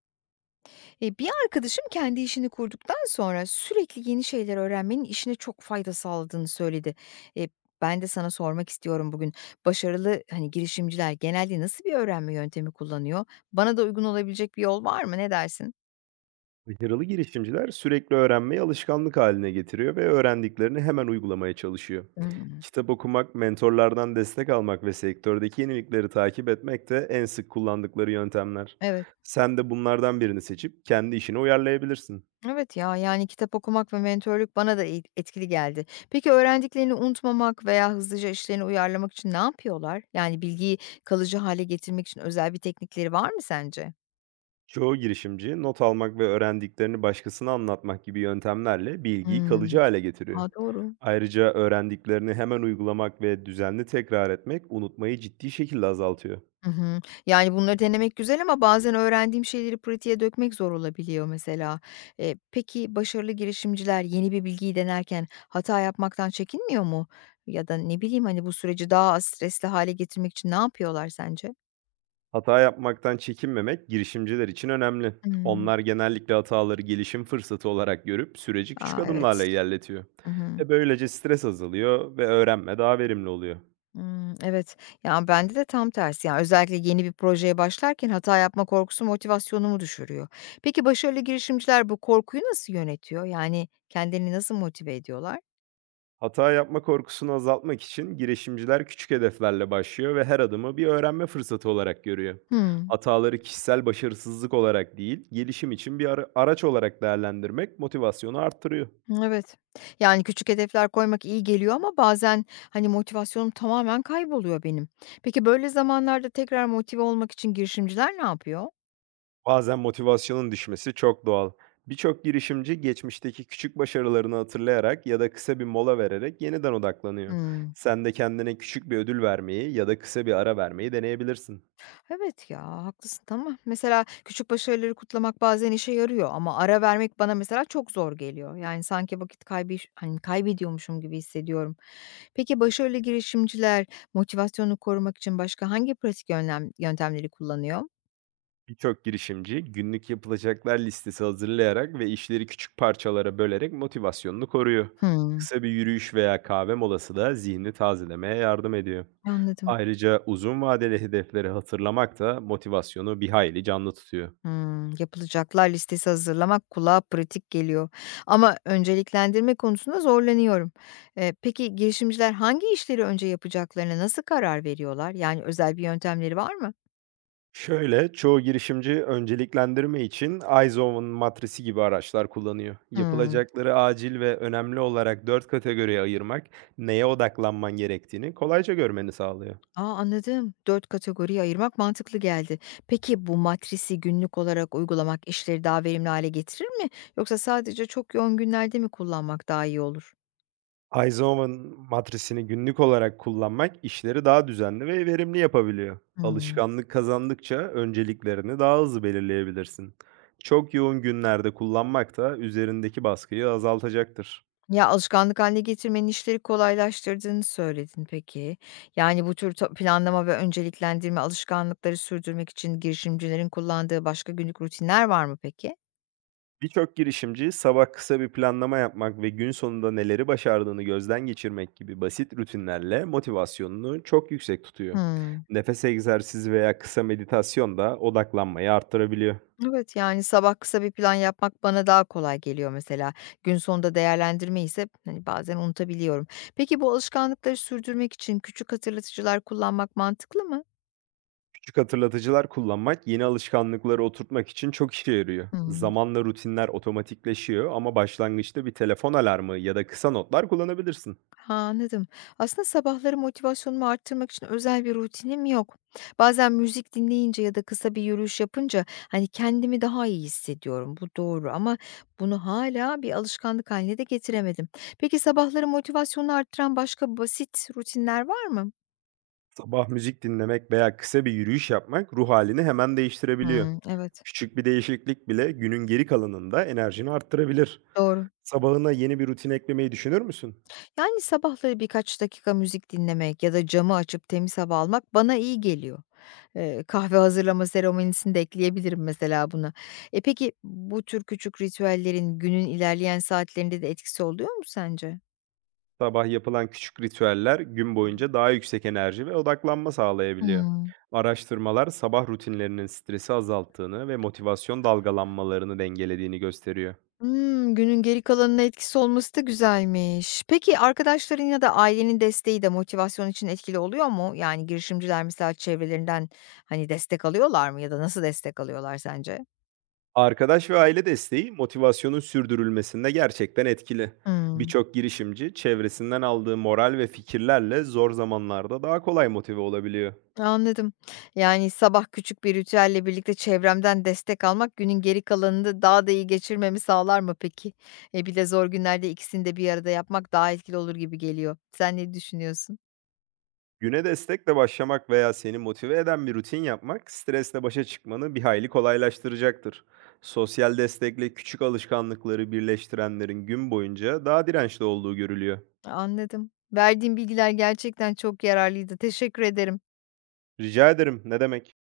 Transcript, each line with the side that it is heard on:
left: Bir arkadaşım kendi işini kurduktan sonra sürekli yeni şeyler öğrenmenin işine çok fayda sağladığını söyledi. Eee, ben de sana sormak istiyorum bugün. Başarılı, hani, girişimciler genelde nasıl bir öğrenme yöntemi kullanıyor? Bana da uygun olabilecek bir yol var mı? Ne dersin?
right: Başarılı girişimciler sürekli öğrenmeyi alışkanlık haline getiriyor ve öğrendiklerini hemen uygulamaya çalışıyor.
left: Hımm.
right: Kitap okumak, mentorlardan destek almak ve sektördeki yenilikleri takip etmek de en sık kullandıkları yöntemler.
left: Evet.
right: Sen de bunlardan birini seçip kendi işine uyarlayabilirsin.
left: Evet ya, yani, kitap okumak ve mentörlük bana da etkili geldi. Peki öğrendiklerini unutmamak veya hızlıca işlerini uyarlamak için ne yapıyorlar? Yani, bilgiyi kalıcı hale getirmek için özel bir teknikleri var mı sence?
right: Çoğu girişimci not almak ve öğrendiklerini başkasına anlatmak gibi yöntemlerle bilgiyi
left: Hımm.
right: kalıcı hale getiriyor.
left: A, doğru.
right: Ayrıca öğrendiklerini hemen uygulamak ve düzenli tekrar etmek unutmayı ciddi şekilde azaltıyor.
left: Hı hı. Yani, bunları denemek güzel ama bazen öğrendiğim şeyleri pratiğe dökmek zor olabiliyor mesela. Peki başarılı girişimciler yeni bir bilgiyi denerken hata yapmaktan çekinmiyor mu? Ya da ne bileyim, hani, bu süreci daha az stresli hale getirmek için ne yapıyorlar sence?
right: Hata yapmaktan çekinmemek girişimciler için önemli.
left: Hımm.
right: Onlar genellikle hataları gelişim fırsatı olarak görüp süreci küçük
left: A,
right: adımlarla
left: evet.
right: ilerletiyor.
left: Hı hı.
right: Böylece stres azalıyor ve öğrenme daha verimli oluyor.
left: Hımm, evet. Ya, bende de tam tersi. Yani, özellikle yeni bir projeye başlarken hata yapma korkusu motivasyonumu düşürüyor. Peki başarılı girişimciler bu korkuyu nasıl yönetiyor? Yani, kendilerini nasıl motive ediyorlar?
right: Hata yapma korkusunu azaltmak için girişimciler küçük hedeflerle başlıyor ve her adımı bir öğrenme fırsatı olarak görüyor.
left: Hımm.
right: Hataları kişisel başarısızlık olarak değil, gelişim için araç olarak değerlendirmek motivasyonu arttırıyor.
left: Evet. Yani küçük hedefler koymak iyi geliyor ama bazen, hani, motivasyonum tamamen kayboluyor benim. Peki böyle zamanlarda tekrar motive olmak için girişimciler ne yapıyor?
right: Bazen motivasyonun düşmesi çok doğal. Birçok girişimci geçmişteki küçük başarılarını hatırlayarak ya da kısa bir mola vererek yeniden odaklanıyor.
left: Hımm.
right: Sen de kendine küçük bir ödül vermeyi ya da kısa bir ara vermeyi deneyebilirsin.
left: Evet ya, haklısın ama mesela küçük başarıları kutlamak bazen işe yarıyor ama ara vermek bana mesela çok zor geliyor. Yani sanki vakit kaybı hani, kaybediyormuşum gibi hissediyorum. Peki başarılı girişimciler motivasyonunu korumak için başka hangi pratik yöntemleri kullanıyor?
right: Birçok girişimci günlük yapılacaklar listesi hazırlayarak ve işleri küçük parçalara bölerek motivasyonunu koruyor.
left: Hımm.
right: Kısa bir yürüyüş veya kahve molası da zihni tazelemeye yardım ediyor.
left: Anladım.
right: Ayrıca uzun vadeli hedefleri hatırlamak da motivasyonu bir hayli canlı tutuyor.
left: Hımm, yapılacaklar listesi hazırlamak kulağa pratik geliyor ama önceliklendirme konusunda zorlanıyorum. Peki girişimciler hangi işleri önce yapacaklarına nasıl karar veriyorlar? Yani özel bir yöntemleri var mı?
right: Şöyle, çoğu girişimci önceliklendirme için Eisenhower'ın matrisi gibi araçlar kullanıyor.
left: Hımm.
right: Yapılacakları acil ve önemli olarak dört kategoriye ayırmak, neye odaklanman gerektiğini kolayca görmeni sağlıyor.
left: A, anladım. Dört kategoriye ayırmak mantıklı geldi. Peki bu matrisi günlük olarak uygulamak işleri daha verimli hale getirir mi yoksa sadece çok yoğun günlerde mi kullanmak daha iyi olur?
right: Eisenhower'ın matrisini günlük olarak kullanmak işleri daha düzenli ve verimli yapabiliyor.
left: Hımm.
right: Alışkanlık kazandıkça önceliklerini daha hızlı belirleyebilirsin. Çok yoğun günlerde kullanmak da üzerindeki baskıyı azaltacaktır.
left: Ya, alışkanlık hâline getirmenin işleri kolaylaştırdığını söyledin peki. Yani, bu tür planlama ve önceliklendirme alışkanlıkları sürdürmek için girişimcilerin kullandığı başka günlük rutinler var mı peki?
right: Birçok girişimci sabah kısa bir planlama yapmak ve gün sonunda neleri başardığını gözden geçirmek gibi basit rutinlerle motivasyonunu çok yüksek tutuyor.
left: Hımm.
right: Nefes egzersizi veya kısa meditasyon da odaklanmayı arttırabiliyor.
left: Evet, yani, sabah kısa bir plan yapmak bana daha kolay geliyor mesela. Gün sonunda değerlendirmeyi ise, hani, bazen unutabiliyorum. Peki bu alışkanlıkları sürdürmek için küçük hatırlatıcılar kullanmak mantıklı mı?
right: Küçük hatırlatıcılar kullanmak yeni alışkanlıkları oturtmak için çok işe yarıyor.
left: Hıı.
right: Zamanla rutinler otomatikleşiyor ama başlangıçta bir telefon alarmı ya da kısa notlar kullanabilirsin.
left: Ha, anladım. Aslında sabahları motivasyonumu arttırmak için özel bir rutinim yok. Bazen müzik dinleyince ya da kısa bir yürüyüş yapınca hani kendimi daha iyi hissediyorum. Bu doğru ama bunu hala bir alışkanlık haline de getiremedim. Peki sabahları motivasyonu arttıran başka basit rutinler var mı?
right: Sabah müzik dinlemek veya kısa bir yürüyüş yapmak ruh halini hemen değiştirebiliyor.
left: Hmm, evet.
right: Küçük bir değişiklik bile günün geri kalanında enerjini arttırabilir.
left: Doğru.
right: Sabahına yeni bir rutin eklemeyi düşünür müsün?
left: Yani, sabahları birkaç dakika müzik dinlemek ya da camı açıp temiz hava almak bana iyi geliyor. Kahve hazırlama seremonisini de ekleyebilirim mesela buna. Peki bu tür küçük ritüellerin günün ilerleyen saatlerinde de etkisi oluyor mu sence?
right: Sabah yapılan küçük ritüeller gün boyunca daha yüksek enerji ve odaklanma sağlayabiliyor.
left: Hımm.
right: Araştırmalar sabah rutinlerinin stresi azalttığını ve motivasyon dalgalanmalarını dengelediğini gösteriyor.
left: Hımm, günün geri kalanına etkisi olması da güzelmiş. Peki arkadaşların ya da ailenin desteği de motivasyon için etkili oluyor mu? Yani girişimciler mesela çevrelerinden, hani, destek alıyorlar mı ya da nasıl destek alıyorlar sence?
right: Arkadaş ve aile desteği motivasyonun sürdürülmesinde gerçekten etkili.
left: Hımm.
right: Birçok girişimci çevresinden aldığı moral ve fikirlerle zor zamanlarda daha kolay motive olabiliyor.
left: Anladım. Yani sabah küçük bir ritüelle birlikte çevremden destek almak günün geri kalanını daha da iyi geçirmemi sağlar mı peki? Bir de zor günlerde ikisini de bir arada yapmak daha etkili olur gibi geliyor. Sen ne düşünüyorsun?
right: Güne destekle başlamak veya seni motive eden bir rutin yapmak stresle başa çıkmanı bir hayli kolaylaştıracaktır. Sosyal destekle küçük alışkanlıkları birleştirenlerin gün boyunca daha dirençli olduğu görülüyor.
left: Anladım. Verdiğin bilgiler gerçekten çok yararlıydı. Teşekkür ederim.
right: Rica ederim, ne demek?